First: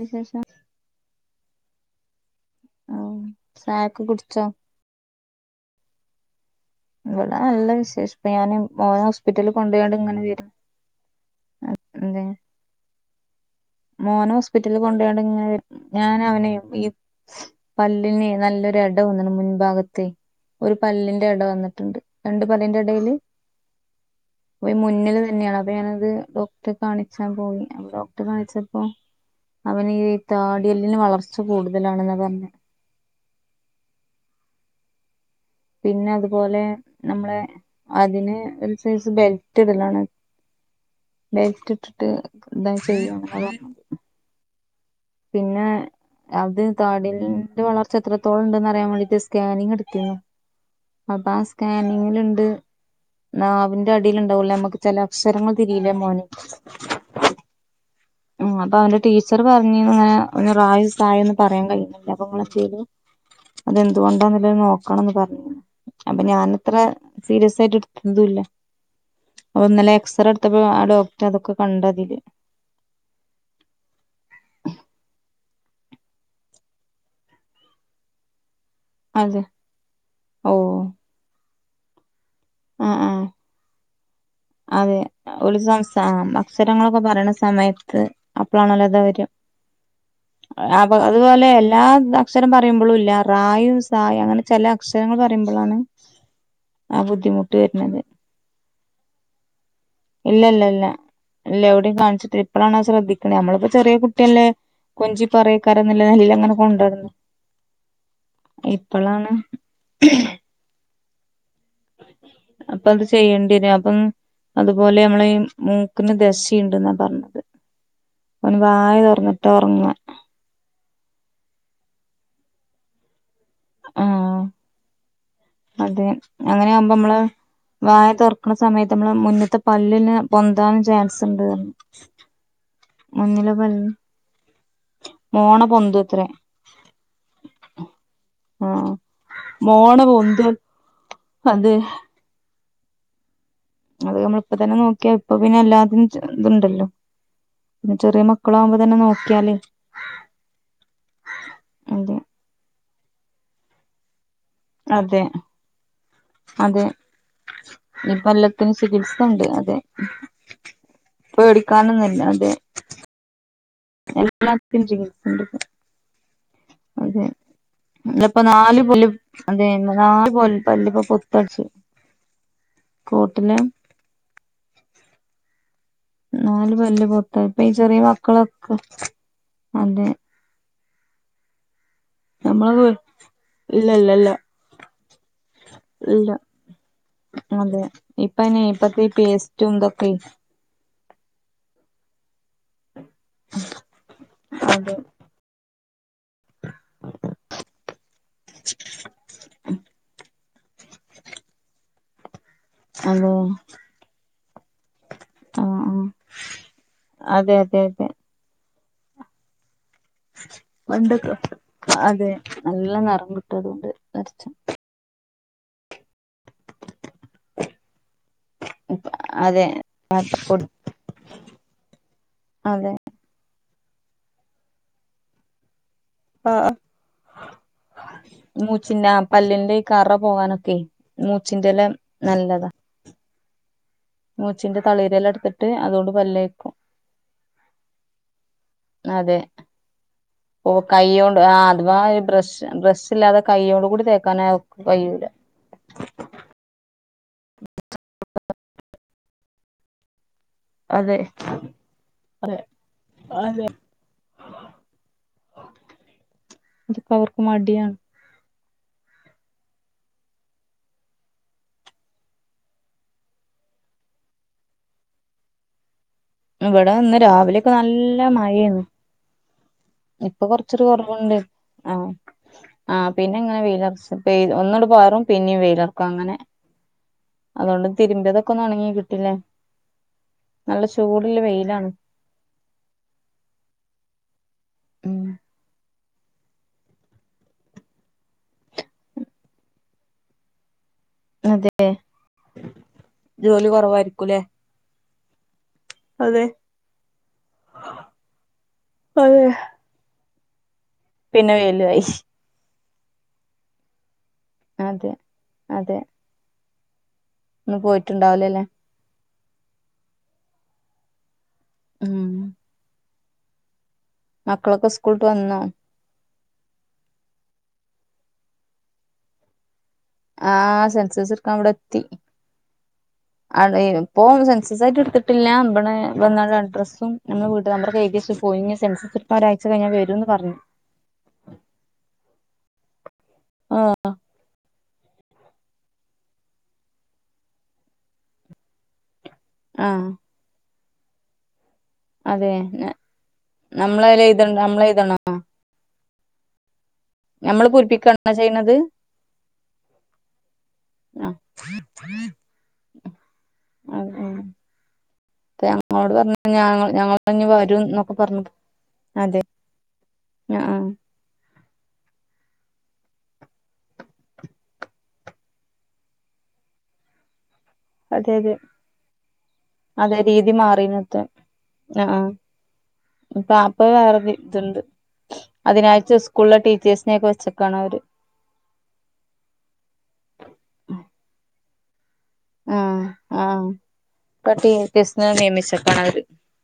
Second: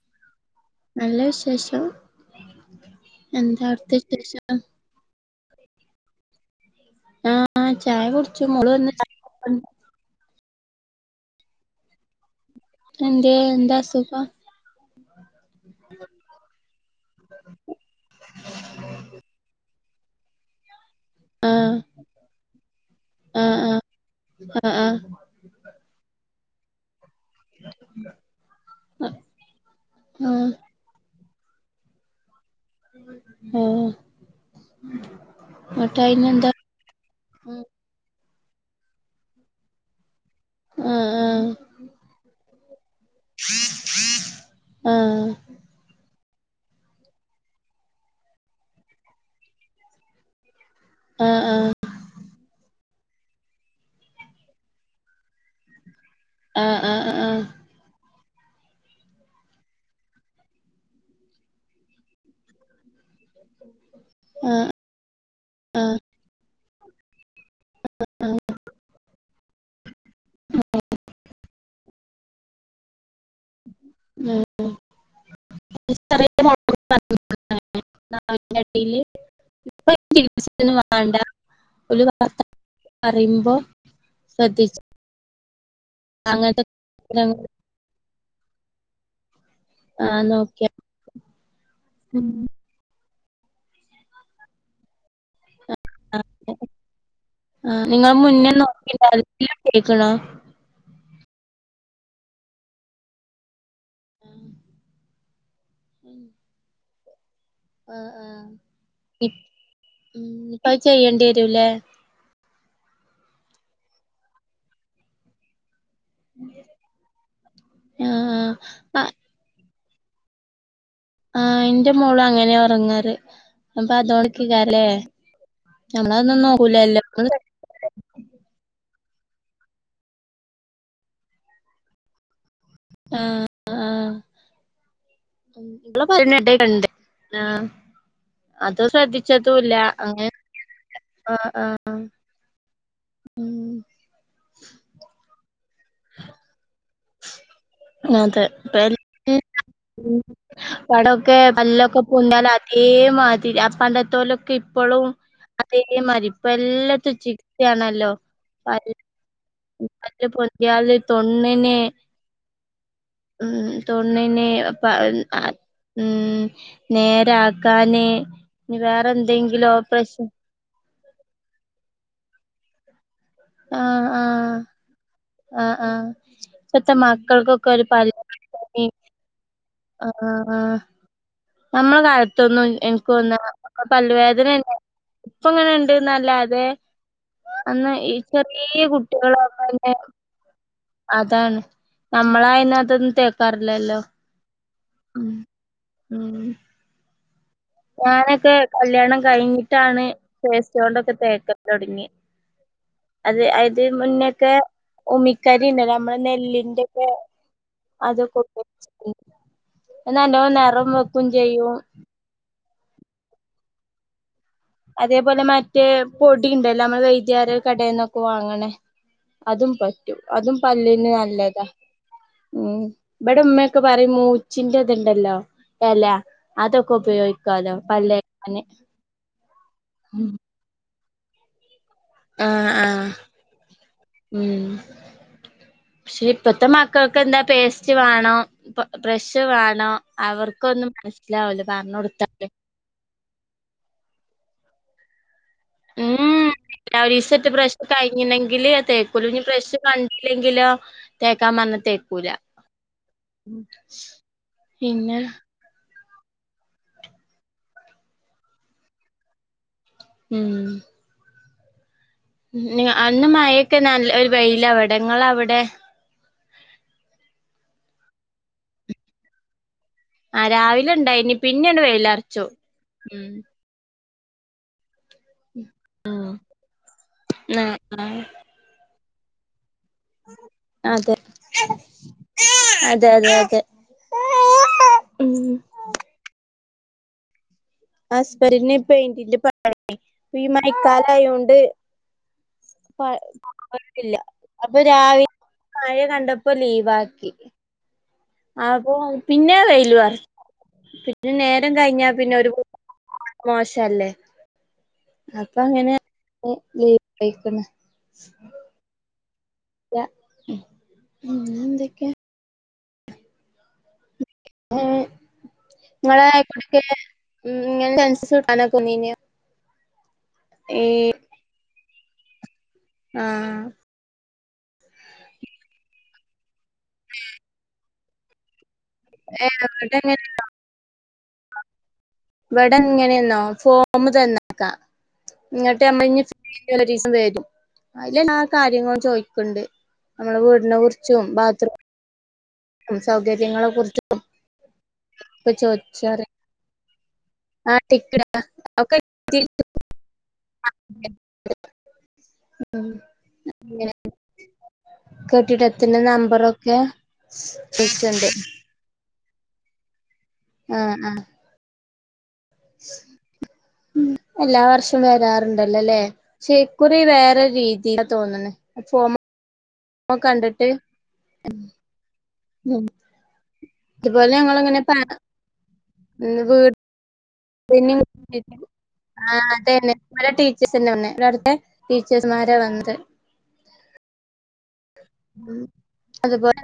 വിശേഷം നല്ല വിശേഷം ആഹ് എന്താ അവ്ട്ത്ത ചായൊക്കെ കുടിച്ചോ വിശേഷം ഇവ്ടെ ആഹ് നല്ല ചായ വിശേഷം ഇപ്പൊ കുടിച്ചു ഞാന് മോള് വന്ന് മോനെ ചായ ഹോസ്പിറ്റലിൽ കുടിപ്പുണ്ട്. കൊണ്ടെയാണ്ട് ഇങ്ങനെ വെര അ [unintelligible] ന്തേ എന്തേ എന്താസ് മോനെ ഹോസ്പിറ്റൽ കൊണ്ടയ്കാണ്ടിങ്ങന വര് ഞാൻ അവനെ ഇ പല്ലിന് നല്ലൊരു എട വന്ന്ണ് മുൻഭാഗത്തേ ഒരു പല്ലിന്റെ എട ആഹ് വന്ന്ട്ട്ണ്ട് രണ്ട് പല്ലിന്റെ എടയില് ആഹ് ആഹ് പ്പൊയി ആഹ് മുന്നിൽ തന്നെയാണ് അപ്പൊ ഞാനത് ഡോ ക് ടെ കാണിച്ചാൻ പോയി അപ്പോ ഡോക്ടെ കാണിച്ചപ്പോ അവന് ഈ ആഹ് ആഹ് താടിയെല്ലിന് വ വളർച്ച കൂടുതലാണ്ന്നാ പറഞ്ഞ് ഏഹ് പിന്നെ അതുപോലെ നമ്മളെ അതിന് ഒരു സൈസ് ബെൽറ്റ് ഇടലാണ് ആഹ് ആഹ് ബെൽറ്റ് ഇട്ടിട്ട് ന്താ ചെയ്യന്ന്ള്ളെ പർഞ്ഞു ആഹ് പിന്നെ അത് താടിയെല്ലിന്റെ വളർച്ച എത്രത്തോളം ഉണ്ടന്ന് അറിയാൻ വേണ്ടിട്ട് സ്കാനിങ് ഇട്ത്തിനു അപ്പാ ആഹ് ആ സ്കാനിങ്ങില്ണ്ട് നാവിന്റെ അടിയിൽണ്ടാവൂലേ അമ്മ്ക്ക് ചെല അക്ഷരങ്ങൾ തിരീല മോന് ആഹ് ആഹ് അഹ് ആഹ് ഉം അപ്പൊ അവന്റെ ടീച്ചർ പറഞ്ഞ് ങ്ങനെ ഓൻ റായും സായൊന്ന് പറയാൻ കഴിയുന്നില്ല അപ്പൊങ്ങളെന്തേലും അതെന്തുകൊണ്ടാെണന്നുള്ളത് നോക്കണംന്ന് പറഞ്ഞിനു അപ്പൊ ഞാന് അത്ര സീരിയസ് ആയിട്ട് ഇട്ത്തതുല്ല അപ്പൊ ഇന്നല്ലെ എക്സറട്ത്തപ്പോ ആ ഡോക് റ്റ് അതൊക്കെ കണ്ടതില് ഏഹ് [unintelligible] നാവിന്റെ അടീല് അതെ [unintelligible] പ്പൊ ഓ [unintelligible] വേണ്ട ഓല് ആ [unintelligible] [unintelligible] ആ പറീമ്പൊ അതെ ഓല് സം സ മ് അങ്ങനത്തെ അക്ഷരങ്ങളൊക്കെ പറയണ സമയത്ത് അപ്പളാണല്ലോത് വര ആഹ് നോക്കിയ അപ്പൊ അതുപോലെ എല്ലാ അക്ഷരം പ റീമ്പളുല്ല റായും സായും അങ്ങനെയ ചെല അക്ഷരങ്ങൾ പറയുമ്പോളാണ് ആ ബുദ്ധിമുട്ട് ആഹ് വരുന്നത് നിങ്ങള് മുന്നേ നോക്കിണ്ടായ് ഇന്നെ കേക്കണ ഇല്ല ഇല്ല ഇല്ല ഇല്ല എവിടിംയും കാണിച്ചിട്ട് ഇപ്പഴാണ് ശ്രദ്ധിക്കണേ നമ്മളിപ്പോ ചെറിയ കുട്ടിയല്ലേ കൊഞ്ചി പറയ കാരംന്നല്ല മെല്ലങ്ങനെ കൊണ്ടടന്ന് ആ ആ ഇപ്പളാണ് പ്പഅയ് ചെയ്യേണ്ടി വരൂല്ലേ അപ്പൊ അത് ചെയ്യേണ്ടിരും അപ്പം അതുപോലെ നമ്മള് മൂക്കിന് ദശയുണ്ട്ന്നാ പറഞ്ഞത് ആ ഓന് വായ ആ തൊറന്നിട്ടാറങ്ങ ആഹ് എന്റെ മോള് അങ്ങനെയ ഉറങ്ങാറ് അപ്പൊ ആഹ് അതോണ്ടയ്ക്കാരല്ലേ അതെ അങ്ങനെ ആവുമ്പോ അമ്മള് വായ തൊറക്കണ സമയത്ത് അമ്മളെ മുന്നത്തെ പല്ലിന് പൊന്താൻ ചാൻസ് ഉണ്ട് പറഞ്ഞ് ആ മുന്നിലെ പല്ലിന് മോണ ഇവിളെ പൊന്തൂത്രേ പല്ലിന് [unintelligible] ആ അത് ശ്രദ്ധിച്ചതുംല്ല അങ്ങനെ തെ ആ ആ അതെ ഉം അത് നമ്മളിപ്പ തന്നെ നോക്കിയാ ഇപ്പ പിന്നെ എല്ലാത്തിനും ഇതുണ്ടല്ലോ പിന്നെ ചെറിയ അതെ മക്കളാകുമ്പോ തന്നെ ഇപ്പ നോക്കിയാലേ പടൊക്കെ പല്ലൊക്കെ അതെ പൊന്തിയാല് അതേ മാതിരി ആ പണ്ടത്തോലൊക്കെ ഇ അതെ അതെ എല്ലാത്തും ചികിത്സയാണല്ലോ ഇപ്പ എല്ലാത്തിനും പല്ല് ചികിത്സ ഉണ്ട് അതെ തൊണ്ണിനെ പെടിക്കാനൊന്നല്ല അതെ ഉം തൊണന്നെ എല്ലാത്തിനും ചികിത്സ ഉണ്ട് ഉം അതെ നേരാക്കാന് ഇപ്പൊ ഇനി നാല് പല്ല് വേറെ എന്തെങ്കിലും ഓ പ്രശം ത്തടു കൂട്ടില ആഹ് ആഹ് ആഹ് ആഹ് [unintelligible] നാല് ഇപ്പത്തെ പല്ല് പൊത്ത ഇപ്പൊ മക്കൾക്കൊക്കെ ഈ ഒരു ചെറിയ പല്ല് മക്കളൊക്കെ അതെ ആഹ് നമ്മൾ തൊന്നും നമ്മള് എനിക്ക് തോന്ന ഇല്ല ഇല്ല ഇല്ല പല്ലുവേദനന്ന ഇപ്പ ഇങ്ങനെുണ്ട്ന്നല്ല ഇല്ല അതെ അതെ എന്നാ ഈ ഇപ്പനെ ചെറിയ ഇപ്പത്തെ ഈ കുട്ടികള പേസ്റ്റും അനെ ഇതൊക്കെ അതാണ് നമ്മളായാലും അതൊന്നും തേക്കാറില്ലല്ലോ അതെ ഉം ഉം ഞാനൊക്കെ കല്യാണം കഴിഞ്ഞിട്ടാണ് പേസ്റ്റോണ്ടൊക്കെ തേക്കൻ തുടങ്ങി ആ [unintelligible] അത് അതിന് മുന്നൊക്കെ ഉമിക്കരി ആഹ് ഉണ്ട് ആഹ് നമ്മെ നെല്ലിന്റെക്കെ അതെ അതെ അതെ [unintelligible] എന്നല്ലോ നിറം വെക്കും പണ്ടൊക്കെ ചെയ്യും അതെ നല്ല നിറം കിട്ട് അതുകൊണ്ട് വരച്ച അതേപോലെ മറ്റേ പൊടി ഉണ്ടല്ലോ നമ്മള് വൈദ്യര കടയിൽന്നൊക്കെ വാങ്ങണേ അതെ അതും പറ്റൂ അതും പൊടി പല്ലിന് നല്ലതാ ഉം അതെ ഇവിടെ ഉമ്മയൊക്കെ പറയും മൂച്ചിന്റെ ഇതുണ്ടല്ലോ എല അതൊക്കെ ഉപയോഗിക്കാലോ പല്ലേക്കാന് മൂച്ചിന്റെ പല്ലിന്റെ ഈ കറ പോകാനൊക്കെ മൂച്ചിന്റെല്ല നല്ലതാ ആഹ് ആഹ് ഉം മൂച്ചിന്റെ തളിരെല എടുത്തിട്ട് അതുകൊണ്ട് പക്ഷെ ഇപ്പത്തെ പല്ലേക്കും മക്കൾക്ക് എന്താ പേസ്റ്റ് വേണം ഇ അതെ ബ്രഷ് വാണം ഓ അവർക്കൊന്നും കൈയ്യോണ്ട് ആ മനസ്സിലാവല്ല പറഞ്ഞ അഥവാ കൊടുക്ക ബ്രഷ് ബ്രഷില്ലാതെ കയോണ്ട് കൂടി തേക്കാനവര്ക് കഴൂല രാവ ഒരീസെറ്റ് ബ്രഷ് കഴിഞ്ഞണെങ്കില് തേക്കുല ഞ് ബ്രഷ് കണ്ടില്ലെങ്കിലോ അതെ തേക്കാൻ പറഞ്ഞ തേക്കൂല പിന്നെ ജിപ്പോ അവർക് മടിയാണ് ഉം അന്ന് മഴൊക്കെ നല്ല ഒരു വെയില വടേ ഇങ്ങള അവിടെ ഇവിടെ ഇന്ന് രാവിലെക്കെ നല്ല മഴയേണ് ആ ഇപ്പൊ കൊർചൊരു രാവിലെ ഇണ്ടായിനി കുറവുണ്ട് പിന്നെണ്ട് ആഹ് വെയിലറച്ചു ആ ഉം പിന്നെങ്ങനെ വെയിലറച്ചും ഒന്നുങ്ങട്ട് പാറും പിന്നിം വെയിലറക്കും. അങ്ങനെ ആ അതുകൊണ്ട് തിരുമ്പ്യതെ ക്കൊന്ന് ഉണങ്ങി കിട്ടില്ലേ നല്ല അതെ ചൂട്ല് വെയിലാണ് അതെ അതെ അതെ ഉം അസ്ബന്റിന് പെയിന്റിന്റെ പണി ഈ മയക്കാലായൊണ്ട് അതെ പ ജോലി പണില്ല കൊറവായിരിക്കൂല്ലേ അപ്പൊ രാവിലെ മഴ അതെ കണ്ടപ്പോ ലീവാക്കി അപ്പൊ അതെ പിന്നെ വെയിലു അറ പിന്നെ നേരം വെയിലു ആയി കഴിഞ്ഞാ പിന്നെ ഒരു മോശല്ലേ അതെ അപ്പൊ അങ്ങനെ ഹേ ലേ വ [unintelligible] പോയിട്ടുണ്ടാവൂല ലേ ല്ല ഉം പിന്നെന്തൊക്കെ ഉം മക്കളൊക്കെ സ്കൂള്ട്ട് വന്നോ? നിങ്ങളെക്ക ഉം ഉം നിങ്ങൾടെ സെൻസസ്ട്കാനൊക്കേ വന്നീന് യോ ആ സെൻസസ് ട്ക്കാൻ വടെ എത്തി ആഹ് ആടെ ഇപ്പോൾ സെൻസസ് ആയിട്ട് ഇട്ത്തിട്ടില്ല വടേ വന്നാണ്ട് അഡ്രസ്സും ഞങ്ങടെ വീട്ട് നമ്പറൊക്കെ എയ്തി വെച്ച് പോയി ഇഞ് സെൻസസ്‌ ചെൽപ്പം ഒരാഴ്ച ഏഹ് കഴിഞ്ഞാൽ ഇവിടെങ്ങനെ വരുംന്ന് പറഞ്ഞു ഇവിടെ എങ്ങനെന്നോ? ഫോമ് തന്ന ക ഇങ്ങട്ട് അമ്മള്ഞ്ഞി [unintelligible] ഊലോരീസം വരും അയ്ല് എല്ലാ കാര്യങ്ങളും ചോയിക്ക്ണ്ട് ആഹ് നമ്മളെ വീടിനെകുറിച്ചും ബാത്റൂം അതെ നമ്മളെയ്ല് എയ്ത നമ്മളെഴ്തണോ പ്പ ചോത്‌ച്ചാറിയ ഞമ്മള് പൂരിപ്പിക്കാണോ ചെയ്ണത് ഒക്കെ ആഹ് ഉം ആഹ് ഉം അ കെട്ടിടത്തിന്റെ ഞങ്ങളോട് പറഞ്ഞ ഞ നമ്പറൊക്കെ ഞങ്ങൾ ഞ് വരും ന്നൊക്കെ ചോയ്ക്ക്ണ്ട് പർഞ്ഞ് അതെ ഞ ആഹ് ആഹ് ഉം എല്ലാ വർഷവും വരാറുണ്ടല്ലോ ല്ലേ ശേ ഇക്കുറി വേറെ രീതി തീ ആ അതെ തോന്ന്ണ് അതെ ആ ച്ചുമ ഫോം കണ്ടിട്ട് ഉം ആഹ്ആഹ് പാ ഇപ്പ വേറെ ഇതുപോലെ ഇത്‌ണ്ട് ഞങ്ങളിങ്ങനെ പ അതിനാഴ്ട്ട് സ്കൂളിലെ ടീച്ചേഴ്സിനെ ഒക്കെ വെച്ചക്കാണ് അവര് ആ അതെന്നെ ഇവടെ ടീച്ചേഴ്സെന്നെ വന്നേ ഇവടത്തെ ടീച്ചേസ്മാരാ വന്നേ ആഹ് ആഹ് പ്പം ടീച്ചേഴ്‌സ്‌നെ നിയമിച്ചക്കാണവര് അതുപോലെ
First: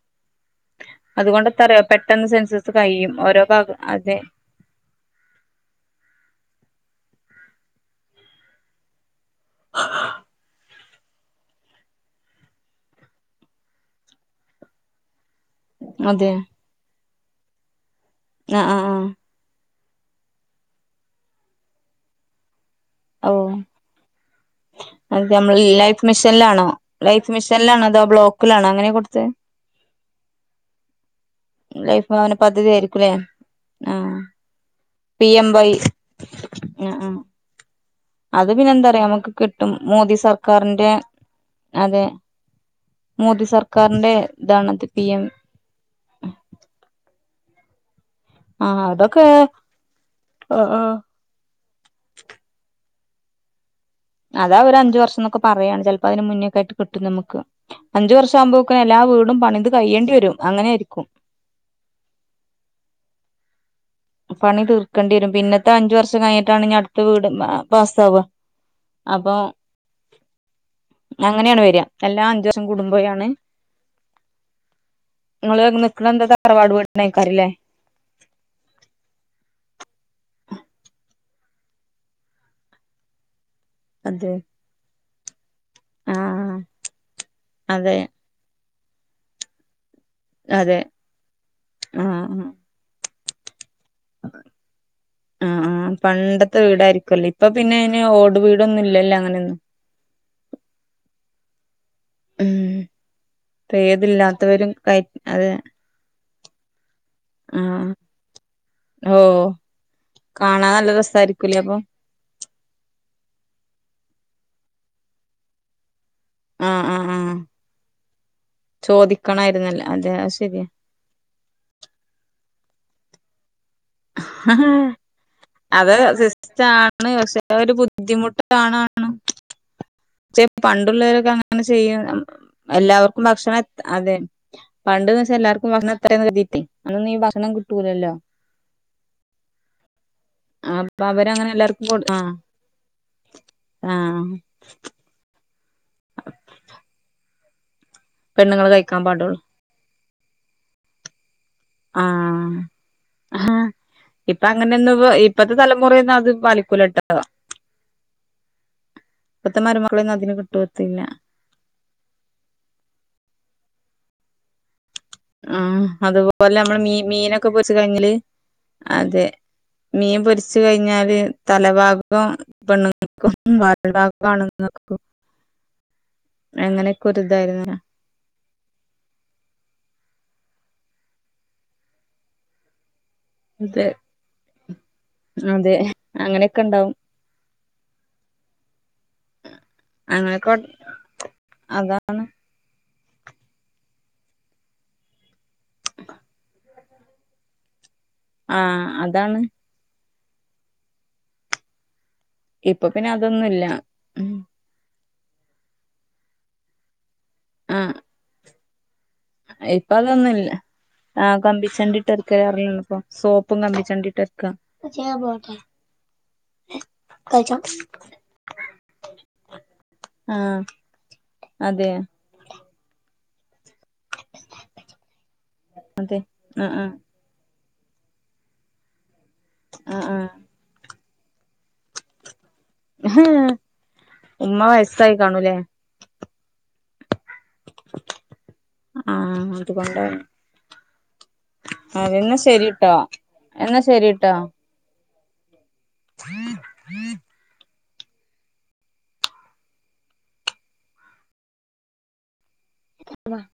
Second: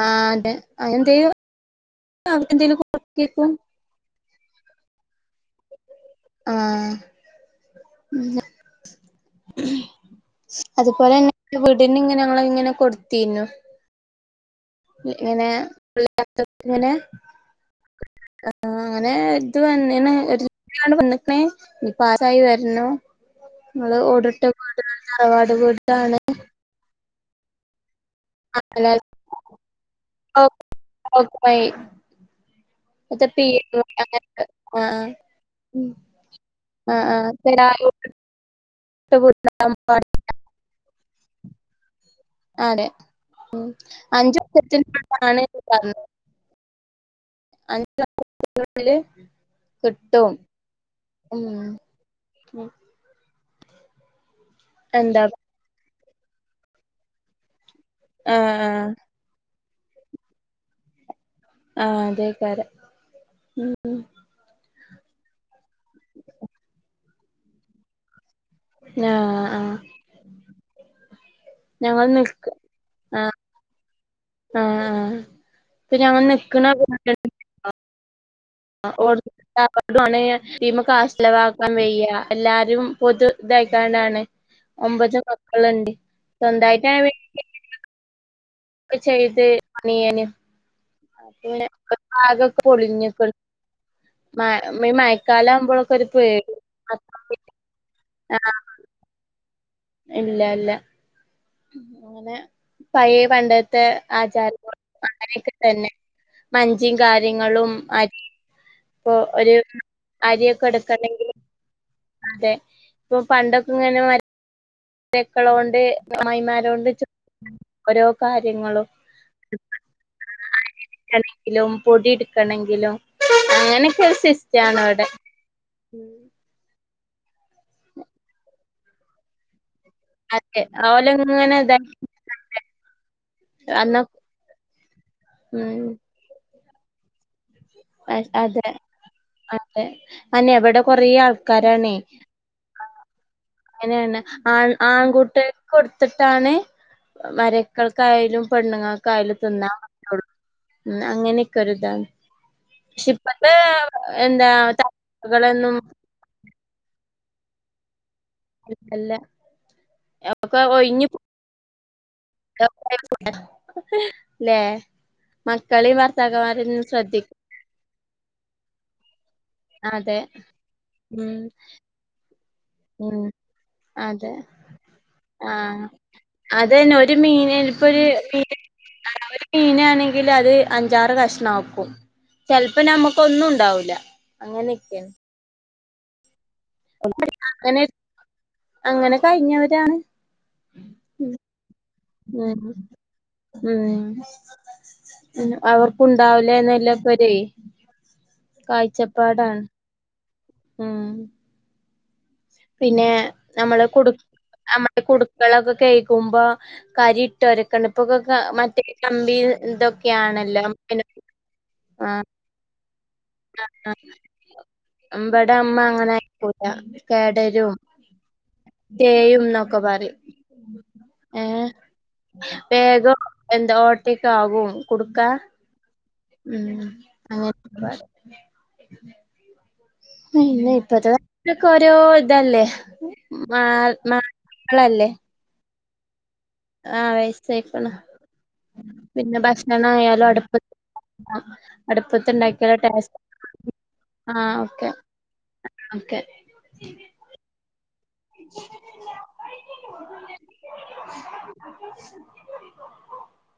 ആ അതെ എന്തേലും അതുകൊണ്ട് എത്താ അറിയോ പെട്ടെന്ന് അവർക്ക് സെൻസസ് എന്തേലും കഴിയും ഓരോ കൊടുത്തേക്കും ഭാഗം അതെ ആഹ് ഉം ഹും അതുപോലെന്നെ വീടിന് ഇങ്ങനെ അമ്മള് ഇങ്ങനെ കൊട്ത്തീനു ഇങ്ങനെ അതെ [unintelligible] ങ്ങനെ ആ ആഹ് ആഹ് അങ്ങനെ ആഹ് ഇത് വന്നിന് ഒരുതു ല്യാണ്ട് വന്ന്ക്ക് ണ് ഇപ്പോ ആരായി വര്നോ ഓ അതെ തറവാട് നമ്മള് ലൈഫ് വീടാണ് മിഷൻലാണോ ലൈഫ് മിഷൻലാണോ അതോ ബ്ലോക്ക്ലാണോ അങ്ങനെ കൊടുത്തെ ഓ ലൈഫ് ഭവന പദ്ധതി ആയിരിക്കുംല്ലേ ആഹ് പി എം വൈ ആഹ് ആഹ് നാ [unintelligible] അത് പിന്നെ എന്താ പറയാ നമക്ക് കിട്ടും മോദി സർക്കാരിന്റെ അതെ അതെ മോദി സർക്കാരിന്റെ ഇതാണത് പി എം തന്നെ അഞ്ച് [unintelligible] ത്തിന്റെ ആഹ് ഉള്ളിൽ അതൊക്കെ കിട്ടും ആഹ് ആഹ് ഉം അതാ അവര് അഞ്ച് വർഷം എന്താ ന്നൊക്കെ പറയാണ് ചെൽപ്പോ അയിന് മുന്നേക്കായിട്ട് കിട്ടും നമ്മക്ക് അഞ്ചു വർഷ ആഹ് ആകുമ്പോക്ക്ന് ആഹ് എല്ലാ വീടും പണിത് കയ്യേണ്ടി വരും അങ്ങനെരിക്കും ആഹ് അതേക്കാരം ഉം ഉം പണി തീർക്കേണ്ടി വരും പിന്നത്തെ അഞ്ച് വർഷം കഴിഞ്ഞിട്ടാണ് അടുത്ത വീട് പാസ്സാവാ ആഹ് ആഹ് അങ്ങനെയാണ് വരാ ഞങ്ങൾ എല്ലാം അഞ്ചു നിക്ക് വർഷം കൂടുംബോയാണ് ആഹ് ആഹ് ആഹ് നിങ്ങള് ഇപ്പൊ നിക്കണെ ഞങ്ങൾ എന്താ നിക്ക്ണ തറവാട് വീട്ടിൽയേക്കാരല്ലേ [unintelligible] ക്യാഷെലവാക്കാൻ വയ്യ എല്ലാരും പൊ ഇതായിക്കാണ്ടാണ് അതെ ഒമ്പത് മക്കൾണ്ട് ആഹ് സ്വന്തായിട്ട അതെ ചെയ്ത് പണിയന് അതെ പിന്നെ ആഹ് അക്കൊക്കെ പൊളിഞ്ഞ്ക്ക് മ മയക്കാലം ആവുമ്പോഴൊക്കെ ഒരു പേടി വീടരിക്കല്ലോ ഇപ്പൊ പിന്നെ അയ്ന് ഓട് ആഹ് വീട് ഒന്നുല്ലല്ലോ അങ്ങനൊന്നും ഇല്ല ഇല്ല അങ്ങനെ ഉം പഴയ ഇപ്പൊ പണ്ടത്തെ ആചാര ഏതില്ലാത്തവരും കയ അതെ അങ്ങനെയൊക്കെ തന്നെ വഞ്ചി കാര്യങ്ങളും ആഹ് അരി ഇപ്പൊ ഓഹ് ഒരു കാണാൻ നല്ല അരിയൊക്കെട്ക്കണെങ്കി രസായിരിക്കൂലേ അപ്പൊ അതെ പ്പൊ പണ്ടൊക്കെങ്ങനെ തെക്കളോണ്ട് ആഹ് മായിമാരോണ്ട് ആഹ് ആഹ് ഓരോ കാര്യങ്ങളും ചോദിക്കണായിരുന്നല്ലോ അതെ അത് ശരിയാ കണങ്കിലും പൊടി എടുക്കണെങ്കിലും അങ്ങനെയൊക്കെ ഒരു സിസ്റ്റാണ് ഇവിടെ അത് സിസ്റ്റം ആണ് പക്ഷെ ഒരു ബുദ്ധിമുട്ട് കാണാണ് അതെ പണ്ടുള്ളവരൊക്കെ ഓലങ്ങനെ അങ്ങനെ ഇതാക്കി ചെയ്യും എല്ലാവർക്കും ഭക്ഷണം എ അന്ന അതെ പണ്ടന്ന് വച്ച എല്ലാർക്കും ഉം ഭക്ഷണം എത്രയന്ന് കരുതിയിട്ടെ അന്ന് ഈ ഭക്ഷണം കി അ അതെ അതെ അന്നെ ഇവിടെ കൊറ അപ്പൊ അവരങ്ങനെ ആൾക്കാരാണ എല്ലാർക്കും കൊടു ആ ആ അങ്ങനെയാണ് ആൺ ആൺകുട്ടി കൊടുത്തിട്ടാണ് മരക്കൾക്കായാലും പെണ്ണുങ്ങള് കഴിക്കാൻ പെണ്ണുങ്ങൾക്കായാലും പാടുള്ളൂ തിന്നാ റ്റൊള്ളു അങ്ങനെ ആഹ് ആഹ് ഇപ്പ എന്താ അങ്ങനെന്നുപ്പത്തെ തലമുറകളൊന്നും തലമുറന്നും അത് പാലിക്കൂലട്ടോ അല്ല ഇപ്പത്തെ മരുമകളൊന്നും അതിന് കിട്ടത്തില്ല [unintelligible] ലേ ആഹ് അതുപോലെ നമ്മള് മീ ശ്രദ്ധിക്ക മീനൊക്കെ പോരിച്ച് കയിഞ്ഞല് അതെ മീൻ അതെ പൊരിച്ചു കഴിഞ്ഞാല് ഉം തല ഭാ കം ഉം പെണ്ണ്ങ്ങക്കും വാൽ ഭാഗം അതെ ആണ്ങ്ങക്കും ആഹ് അതന്നെ ഒരു മീൻ ൽപ്പരു മീൻ ഒര് മീനാണെങ്കിൽ അത് അഞ്ചാറ് കഷണാക്കും ചിലപ്പോം നമ്മുക്ക് ഒന്നും അതെ ഉണ്ടാവൂല്ല അങ്ങനെയൊക്കെയ അതെ അങ്ങനെക്കെണ്ടാവും [unintelligible] അങ്ങനെ അങ്ങനെ കഴിഞ്ഞവരാണ് അങ്ങനെയൊക്കെ അതാണ് ഉം അവക്കുണ്ടാവുലേന്നല്ലക്കൊരയ് ആഹ് അതാണ് കാഴ്ചപ്പാടാണ് ആ ഇപ്പൊ പിന്നെ അതൊന്നുല്ല നമ്മള് കുടു ഉം അമ കുടുക്കളൊക്കെ കഴിക്കുമ്പോ കരിട്ട് വരക്കണ ആഹ് ഇപ്പൊക്കെ മറ്റേ ഇപ്പൊ അതൊന്നുല്ല കമ്പിതൊക്കെയാണല്ലോ ആഹ് കമ്പിച്ചണ്ടി ആ ഇട്ടൊരുക്കല് അറിയുള്ളൂ ഇപ്പൊ സോപ്പും കമ്പിച്ചണ്ടി ഇട്ടൊരുക്കാ മ്പടെ അമ്മ അങ്ങനെയികൂല ടരും തേയും ന്നൊക്കെ പറയും ആഹ് ഏ അതെ വേഗം എന്ത ഓട്ടെക്കാകും കുടുക്കാ ഉം ആഹ് അങ്ങനെ പറിം ആഹ് ആഹ് പിന്നെ ഇപ്പത്തെ നാക്കെ ഓരോ ഇതല്ലേ മാ മാർഗങ്ങളല്ലേ കാണുല്ലേ ആ വയസ്സായിക്ക്ണ് ആഹ് പിന്നെ അതുകൊണ്ടാ ഭക്ഷണായാലും അടുപ്പ അതെന്നാ അടുപ്പത്തണ്ടാക്കിയല ശരിട്ടോ ടേസ്റ്റ് എന്നാ ശരിട്ടോ ആഹ് ഓക്കെ ഓക്കെ [unintelligible]